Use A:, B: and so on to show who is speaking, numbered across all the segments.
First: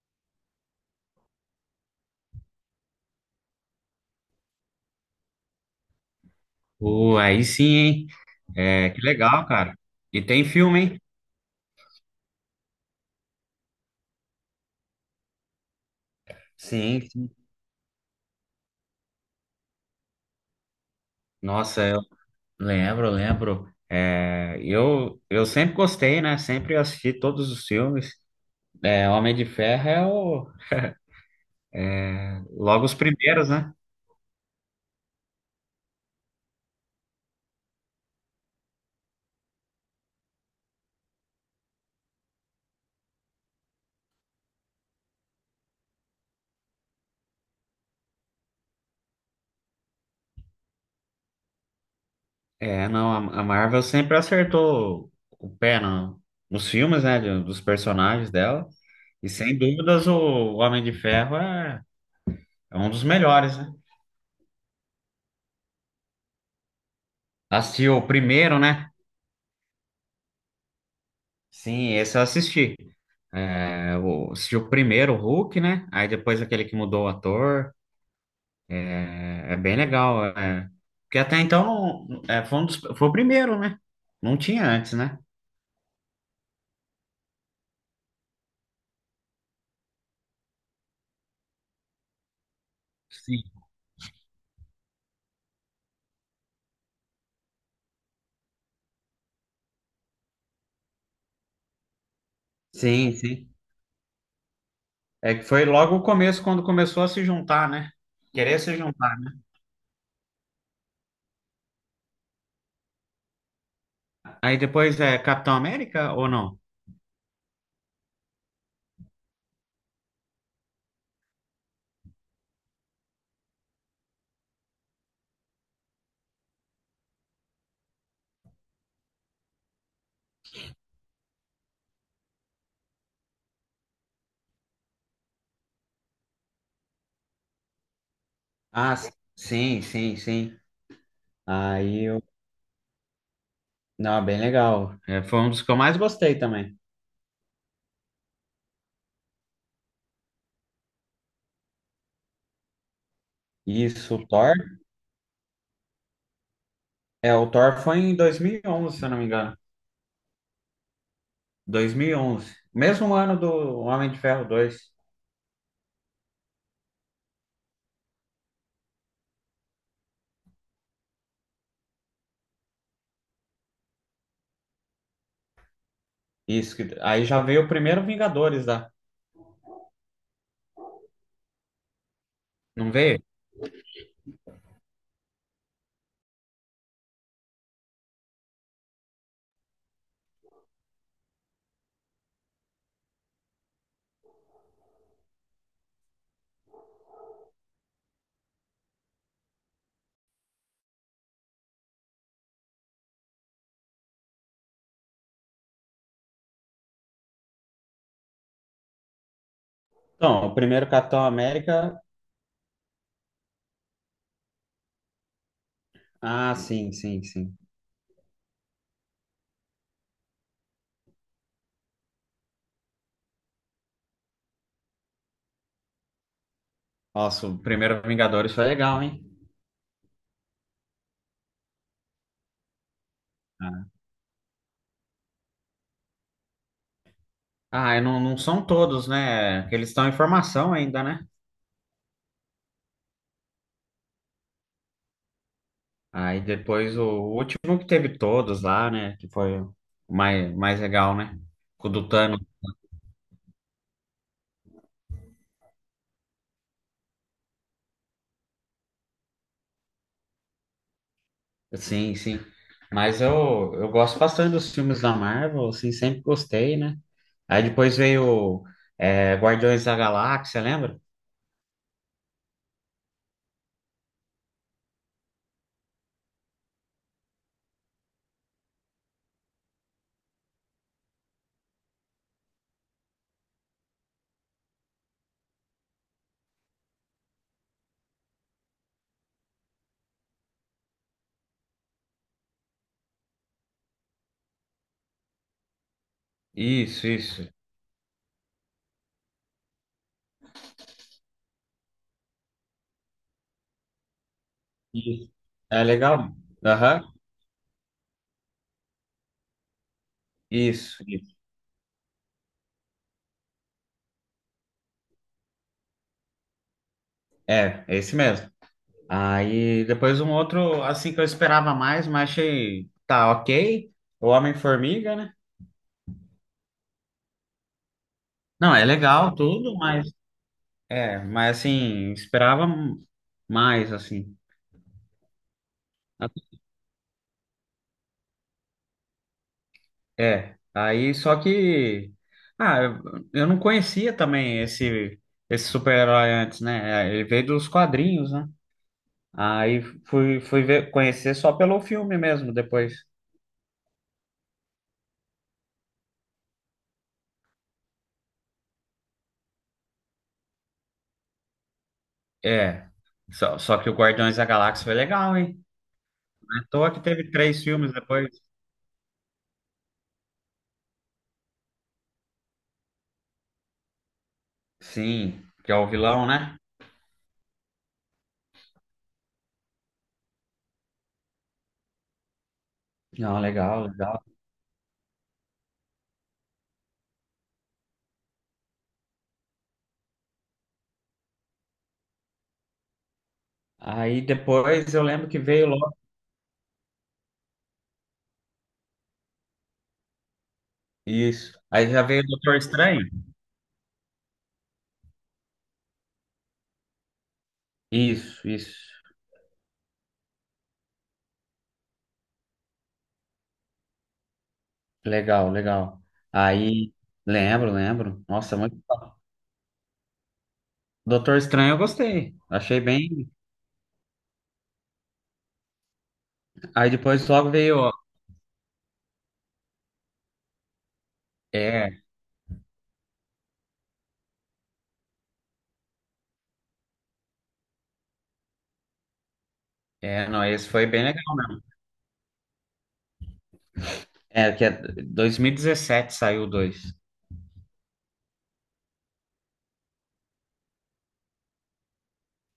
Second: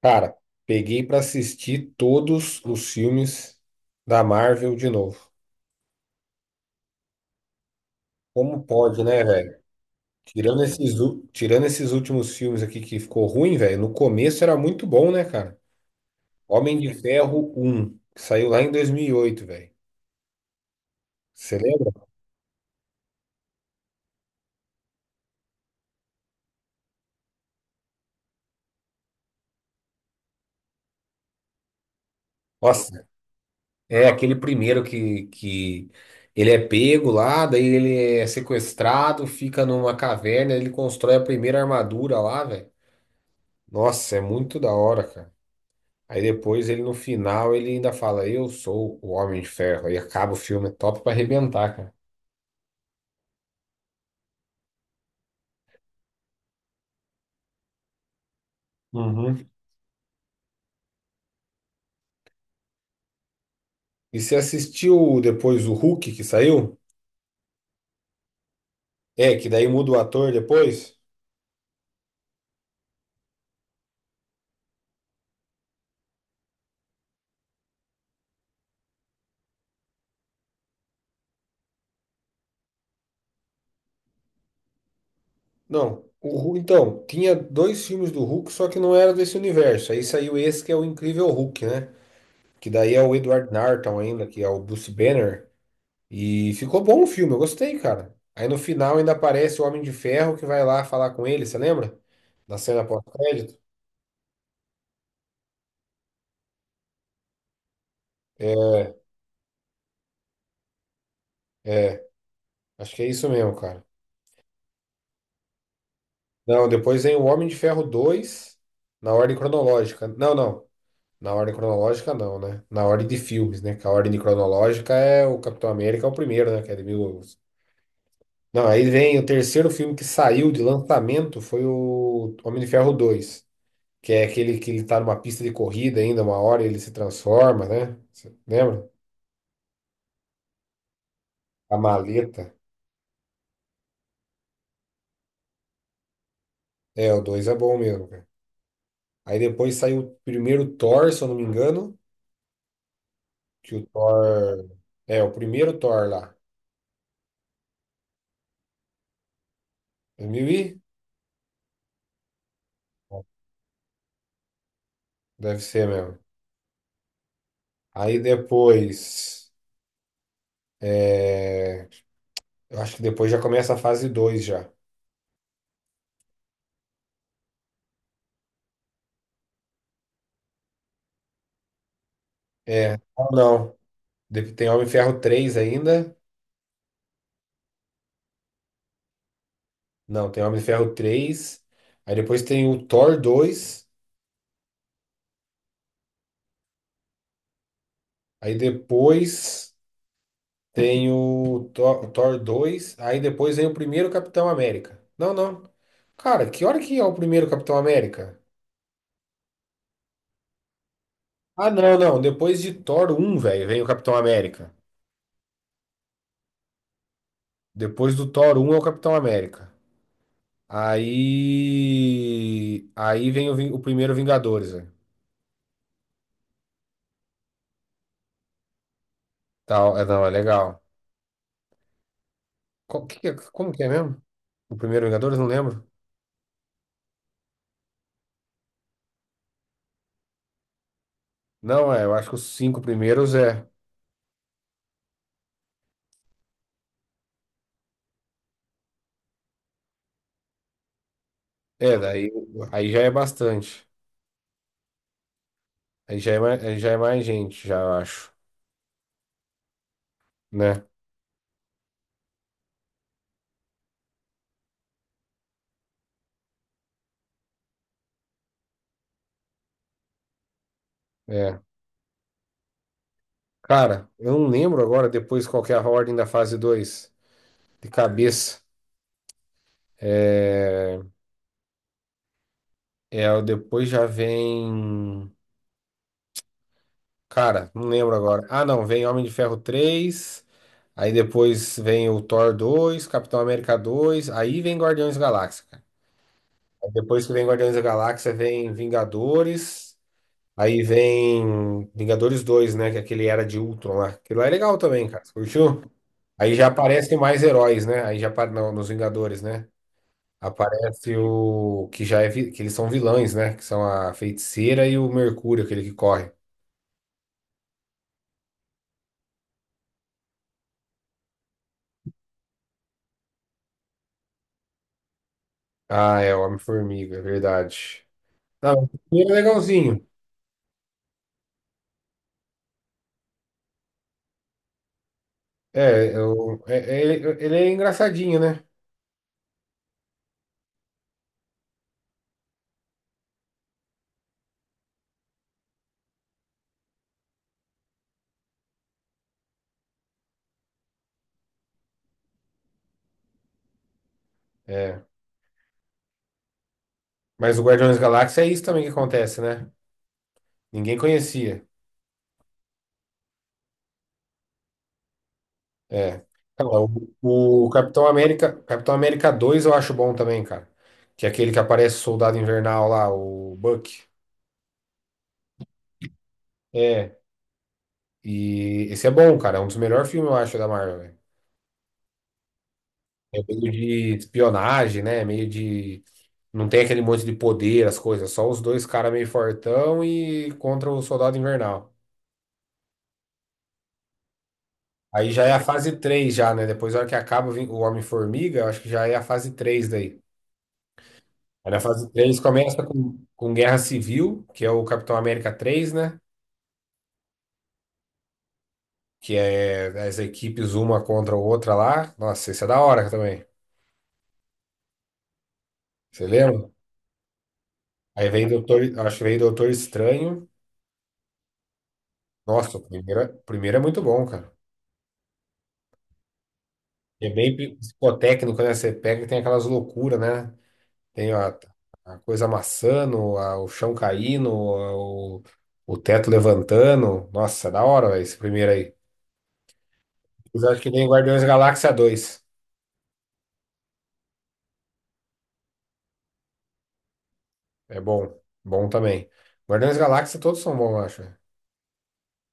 A: Cara, peguei pra assistir todos os filmes da Marvel de novo.
B: Pô, aí sim, hein?
A: Como
B: É, que
A: pode, né,
B: legal,
A: velho?
B: cara. E tem
A: Tirando
B: filme,
A: esses,
B: hein?
A: u- tirando esses últimos filmes aqui que ficou ruim, velho. No começo era muito bom, né, cara? Homem de
B: Sim, sim.
A: Ferro um, que saiu lá em 2008, velho. Você
B: Nossa, eu
A: lembra?
B: lembro, lembro. É, eu sempre gostei, né? Sempre assisti todos os filmes. É, Homem de Ferro é o, logo os
A: Nossa,
B: primeiros, né?
A: é aquele primeiro que ele é pego lá, daí ele é sequestrado, fica numa caverna, ele constrói a primeira armadura lá, velho. Nossa, é muito da hora, cara. Aí depois ele no final ele ainda fala, eu sou o Homem de Ferro. Aí acaba o filme, é top pra arrebentar, cara.
B: É, não, a Marvel sempre acertou o pé no, nos filmes, né? Dos personagens dela. E
A: Uhum.
B: sem dúvidas o Homem de Ferro é, é um dos melhores, né?
A: E você assistiu depois o Hulk que saiu?
B: Assisti o primeiro, né?
A: É, que daí muda o ator depois?
B: Sim, esse eu assisti. É, o, assistiu o primeiro, o Hulk, né? Aí depois aquele que mudou o ator. É, é bem legal. É. Porque até então é, foi, foi o primeiro, né? Não tinha antes, né?
A: Não. O Hulk, então, tinha dois filmes do Hulk, só que não era desse universo. Aí saiu esse que é o Incrível Hulk, né? Que daí é o
B: Sim.
A: Edward Norton ainda, que é o Bruce Banner. E ficou bom o filme, eu gostei, cara. Aí no final ainda aparece o Homem de Ferro que vai lá falar com ele, você lembra? Da cena
B: Sim, sim.
A: pós-crédito.
B: É que foi logo o começo, quando começou a se juntar, né? Querer se
A: É.
B: juntar, né?
A: É, acho que é isso mesmo, cara.
B: Aí depois é Capitão América ou não?
A: Não, depois vem o Homem de Ferro 2 na ordem cronológica. Não, não. Na ordem cronológica, não, né? Na ordem de filmes, né? Que a ordem cronológica é o Capitão América, é o primeiro, né? Que é de mil... Não, aí vem o terceiro filme que saiu de lançamento foi o Homem de Ferro 2, que é aquele que ele tá numa pista de corrida ainda, uma hora ele se transforma, né? Cê lembra?
B: Ah, s- sim, sim, sim.
A: A
B: Aí eu.
A: maleta.
B: Não, é bem legal. É, foi um dos que eu mais gostei também.
A: É, o 2 é bom mesmo, cara. Aí depois saiu o primeiro Thor, se eu não me engano. Que o
B: Isso, o Thor.
A: Thor. É, o primeiro Thor lá.
B: É, o Thor foi em 2011 se eu não me engano.
A: 2000 e?
B: 2011. Mesmo ano do Homem de Ferro 2.
A: Deve ser mesmo. Aí depois. é, Eu acho que depois já começa a fase 2 já.
B: Isso, aí já veio o primeiro Vingadores lá. Não
A: É.
B: veio?
A: Ou não. Tem Homem de Ferro 3 ainda. Não, tem Homem de Ferro três. Aí depois tem o Thor dois. Aí depois tem o Thor 2. Aí depois vem o primeiro Capitão América. Não, não. Cara, que hora que é o primeiro Capitão América?
B: Então, o primeiro Capitão
A: Ah,
B: América.
A: não, não. Depois de Thor um, velho, vem o Capitão América.
B: Ah, sim, sim, sim.
A: Depois do Thor um, é o Capitão América. Aí. Aí vem o, o primeiro Vingadores, velho.
B: Nossa, o primeiro Vingadores foi legal, hein?
A: Tal, é, não, é legal. Que como que é mesmo? O primeiro Vingadores? Não lembro.
B: Ah, e não, não são todos, né? Que eles estão em formação ainda, né?
A: Não, é, eu acho que os cinco primeiros é.
B: Aí depois o último que teve todos lá, né? Que foi o mais, mais legal, né? Com o
A: É,
B: do
A: daí
B: Thanos.
A: aí já é bastante. Aí já é mais, aí já é mais gente, já eu acho, né?
B: Sim, sim. Mas eu gosto bastante dos filmes da Marvel, assim, sempre gostei, né? Aí depois veio é, Guardiões da Galáxia, lembra?
A: É. Cara, eu não lembro agora depois qual que é a ordem da fase 2 de cabeça. É. É, o depois já vem. Cara, não lembro agora. Ah, não, vem Homem de Ferro três. Aí depois vem o Thor dois, Capitão América dois. Aí vem Guardiões da Galáxia, cara. Aí
B: Isso,
A: depois que
B: isso.
A: vem Guardiões da Galáxia, vem Vingadores. Aí vem Vingadores dois, né? Que é aquele Era de Ultron lá. Aquilo lá é legal também, cara.
B: Isso.
A: Você
B: É
A: curtiu?
B: legal.
A: Aí já
B: Aham.
A: aparecem mais heróis, né? Aí já não, nos Vingadores, né?
B: Isso,
A: Aparece
B: isso.
A: o que já é que eles são vilões, né? Que são a Feiticeira e o Mercúrio, aquele que corre.
B: É, é esse mesmo. Aí depois um outro, assim, que eu esperava mais, mas achei, tá, ok. O Homem-Formiga, né?
A: Ah, é, o Homem-Formiga, é verdade.
B: Não, é
A: Não,
B: legal
A: ele é
B: tudo, mas,
A: legalzinho.
B: é, mas assim, esperava mais, assim.
A: É, eu, ele é engraçadinho, né?
B: É, aí só que ah, eu não conhecia também esse super-herói antes, né? É, ele veio dos quadrinhos, né? Aí fui ver, conhecer só pelo filme mesmo depois.
A: É. Mas o Guardiões da Galáxia é isso também que acontece, né? Ninguém conhecia.
B: É. Só que o Guardiões da Galáxia foi legal, hein?
A: É.
B: Não é à
A: Cara,
B: toa que teve três
A: o
B: filmes
A: Capitão
B: depois.
A: América, Capitão América 2, eu acho bom também, cara. Que é aquele que aparece o Soldado Invernal lá, o Buck.
B: Sim, que é o vilão, né?
A: É. E esse é bom, cara. É um dos melhores filmes, eu acho, da Marvel, velho.
B: Não,
A: É meio
B: legal,
A: de
B: legal.
A: espionagem, né? Meio de. Não tem aquele monte de poder, as coisas. Só os dois caras meio fortão e contra o Soldado Invernal.
B: Aí depois eu lembro
A: Aí
B: que
A: já é a
B: veio logo.
A: fase 3 já, né? Depois, na hora que acaba vem o Homem-Formiga, eu acho que já é a fase três daí.
B: Isso.
A: Aí na
B: Aí já
A: fase
B: veio o
A: 3
B: Doutor
A: começa
B: Estranho.
A: com Guerra Civil, que é o Capitão América três, né?
B: Isso, isso.
A: Que é as equipes uma contra a outra lá. Nossa, isso é da hora também.
B: Legal, legal.
A: Você lembra?
B: Aí, lembro, lembro.
A: Aí vem
B: Nossa, muito
A: Doutor,
B: bom.
A: acho que vem Doutor Estranho.
B: Doutor Estranho eu gostei. Achei
A: Nossa,
B: bem.
A: o primeiro é muito bom, cara.
B: Aí depois
A: É
B: logo veio.
A: bem
B: Ó,
A: psicotécnico, né? Você pega e tem aquelas loucuras, né? Tem a,
B: é,
A: a coisa amassando, o chão caindo, o teto levantando. Nossa, é da hora, velho, esse primeiro aí.
B: é, não, esse
A: Mas acho
B: foi
A: que
B: bem
A: nem
B: legal.
A: Guardiões da Galáxia dois.
B: É, que é 2017 saiu o dois.
A: É bom. Bom também. Guardiões da Galáxia todos são bons, eu acho.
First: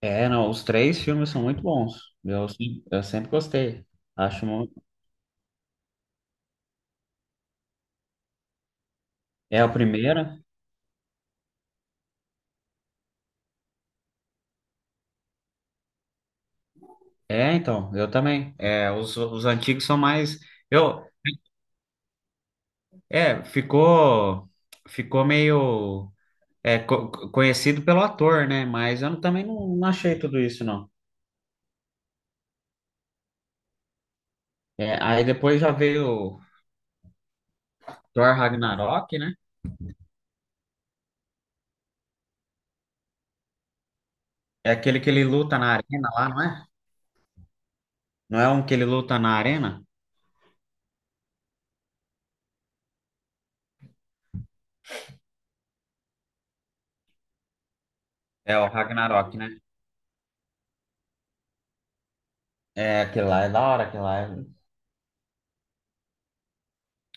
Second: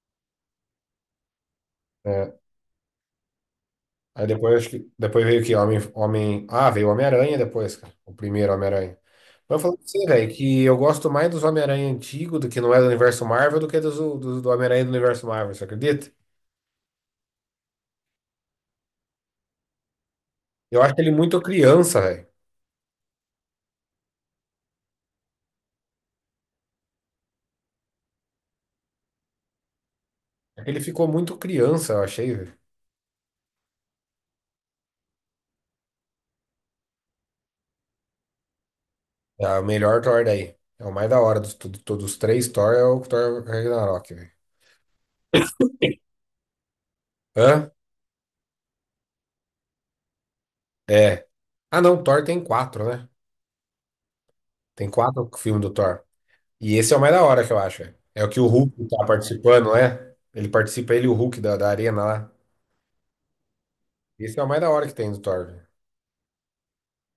B: É, não, os três filmes são muito bons.
A: É.
B: Eu, se- eu sempre gostei.
A: Aí
B: Acho
A: depois acho
B: muito.
A: que. Depois veio o quê? Homem... Ah, veio o Homem-Aranha depois, cara. O primeiro Homem-Aranha. Mas
B: É
A: eu
B: o
A: falo pra você,
B: primeiro.
A: velho, que eu gosto mais dos Homem-Aranha antigos, do que não é do universo Marvel, do que dos, do, do Homem-Aranha do universo Marvel, você acredita?
B: É, então, eu também. É, os antigos são mais.
A: Eu acho
B: Eu,
A: ele muito criança, velho.
B: é, ficou, ficou meio conhecido pelo ator, né? Mas eu não- também não, não achei tudo isso,
A: Ele
B: não.
A: ficou muito criança, eu achei.
B: É, aí depois já veio Thor Ragnarok, né?
A: É a melhor Thor daí. É o mais da hora dos, todos os três Thor é o Thor Ragnarok, velho.
B: É aquele que ele luta na arena lá, não é?
A: Hã?
B: Não é um que ele luta na arena?
A: É. Ah, não, Thor tem quatro, né? Tem quatro filmes do Thor. E esse é o mais da hora que eu acho, velho. É o que o
B: É o
A: Hulk tá
B: Ragnarok, né?
A: participando, né? Ele participa, ele e o Hulk da arena lá.
B: É, aquele lá é da hora, aquele lá é...
A: Esse é o mais da hora que tem do Thor, velho.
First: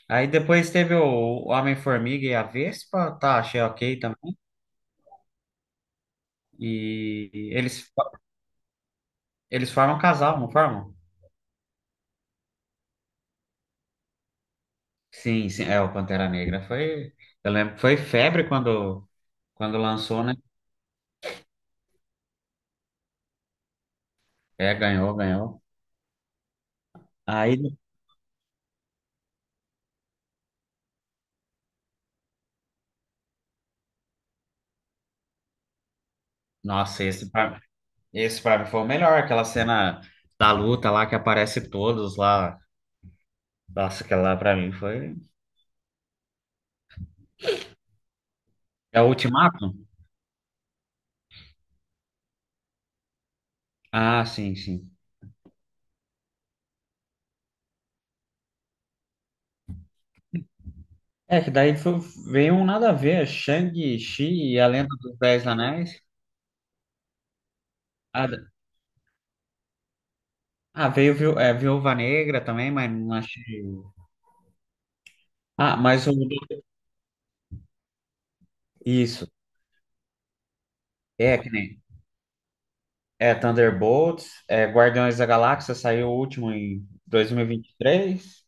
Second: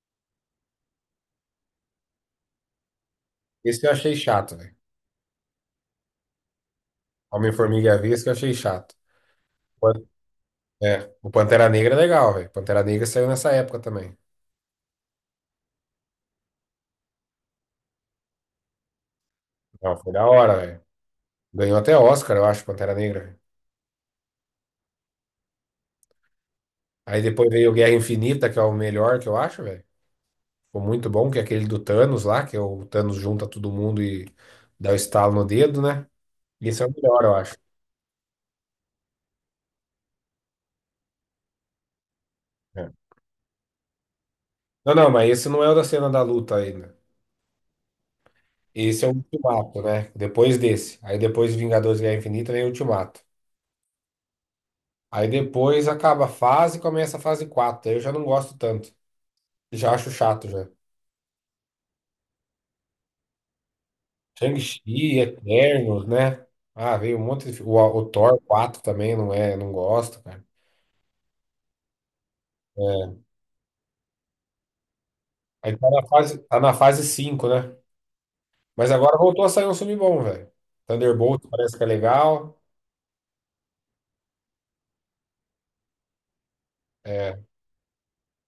B: Aí depois teve o Homem-Formiga e a Vespa, tá, achei
A: Esse eu
B: ok
A: achei
B: também.
A: chato, velho.
B: E
A: Homem-Formiga
B: eles,
A: e a Vespa eu achei chato.
B: eles
A: Pan-
B: formam um casal, não formam?
A: É, o Pantera Negra é legal, velho. Pantera Negra saiu nessa época também.
B: Sim, sim, é, o Pantera Negra foi... Eu lembro que foi febre quando, quando
A: Não, foi
B: lançou,
A: da
B: né?
A: hora, velho. Ganhou até Oscar, eu acho, Pantera Negra, velho.
B: É, ganhou, ganhou.
A: Aí depois veio
B: Aí
A: Guerra Infinita, que é o melhor que eu acho, velho. Ficou muito bom, que é aquele do Thanos lá, que é o Thanos junta todo mundo e dá o estalo no dedo, né? Esse é o
B: nossa,
A: melhor, eu acho.
B: esse pra mim foi o melhor, aquela cena da luta lá que aparece todos lá.
A: É.
B: Nossa, aquela lá pra mim
A: Não, não,
B: foi.
A: mas esse não é o da cena da luta ainda.
B: É
A: Esse
B: o
A: é o
B: Ultimato?
A: Ultimato, né? Depois desse. Aí depois Vingadores Guerra Infinita vem o Ultimato.
B: Ah, sim, sim.
A: Aí depois acaba a fase e começa a fase quatro. Aí eu já não gosto tanto. Já acho chato já.
B: É, que daí foi, veio um nada a ver, Shang-Chi e a Lenda
A: Shang-Chi,
B: dos Dez Anéis.
A: Eternos, né? Ah, veio um monte de. O
B: Ah, d-
A: Thor 4 também não é, não gosto, cara.
B: ah, veio é, Viúva Negra também, mas não
A: É.
B: achei. Ah,
A: Aí
B: mas o.
A: tá na fase 5, né? Mas agora
B: Isso.
A: voltou a sair um filme bom, velho.
B: É,
A: Thunderbolt
B: que
A: parece
B: nem.
A: que é legal.
B: É, Thunderbolts, é, Guardiões da Galáxia saiu o último em dois
A: É,
B: mil e vinte e três.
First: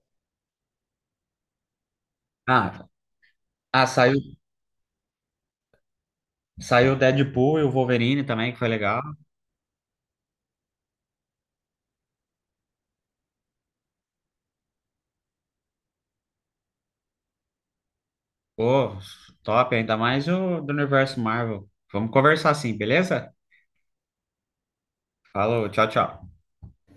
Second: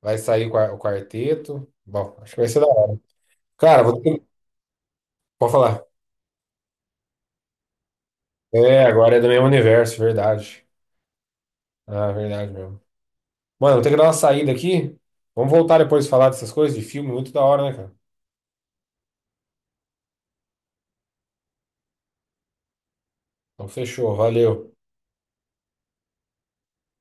A: vai sair o o quarteto. Bom, acho que vai ser da
B: Ah, tá.
A: hora. Cara,
B: Ah,
A: vou
B: saiu.
A: ter que... Pode falar.
B: Saiu o Deadpool e o Wolverine também, que foi
A: É,
B: legal.
A: agora é do mesmo universo, verdade. Ah, verdade mesmo. Mano, vou ter que dar uma saída aqui. Vamos voltar depois a falar dessas coisas de filme, muito da hora, né, cara?
B: Pô, top, ainda mais o do universo Marvel. Vamos conversar assim, beleza?
A: Então fechou, valeu.
B: Falou, tchau, tchau.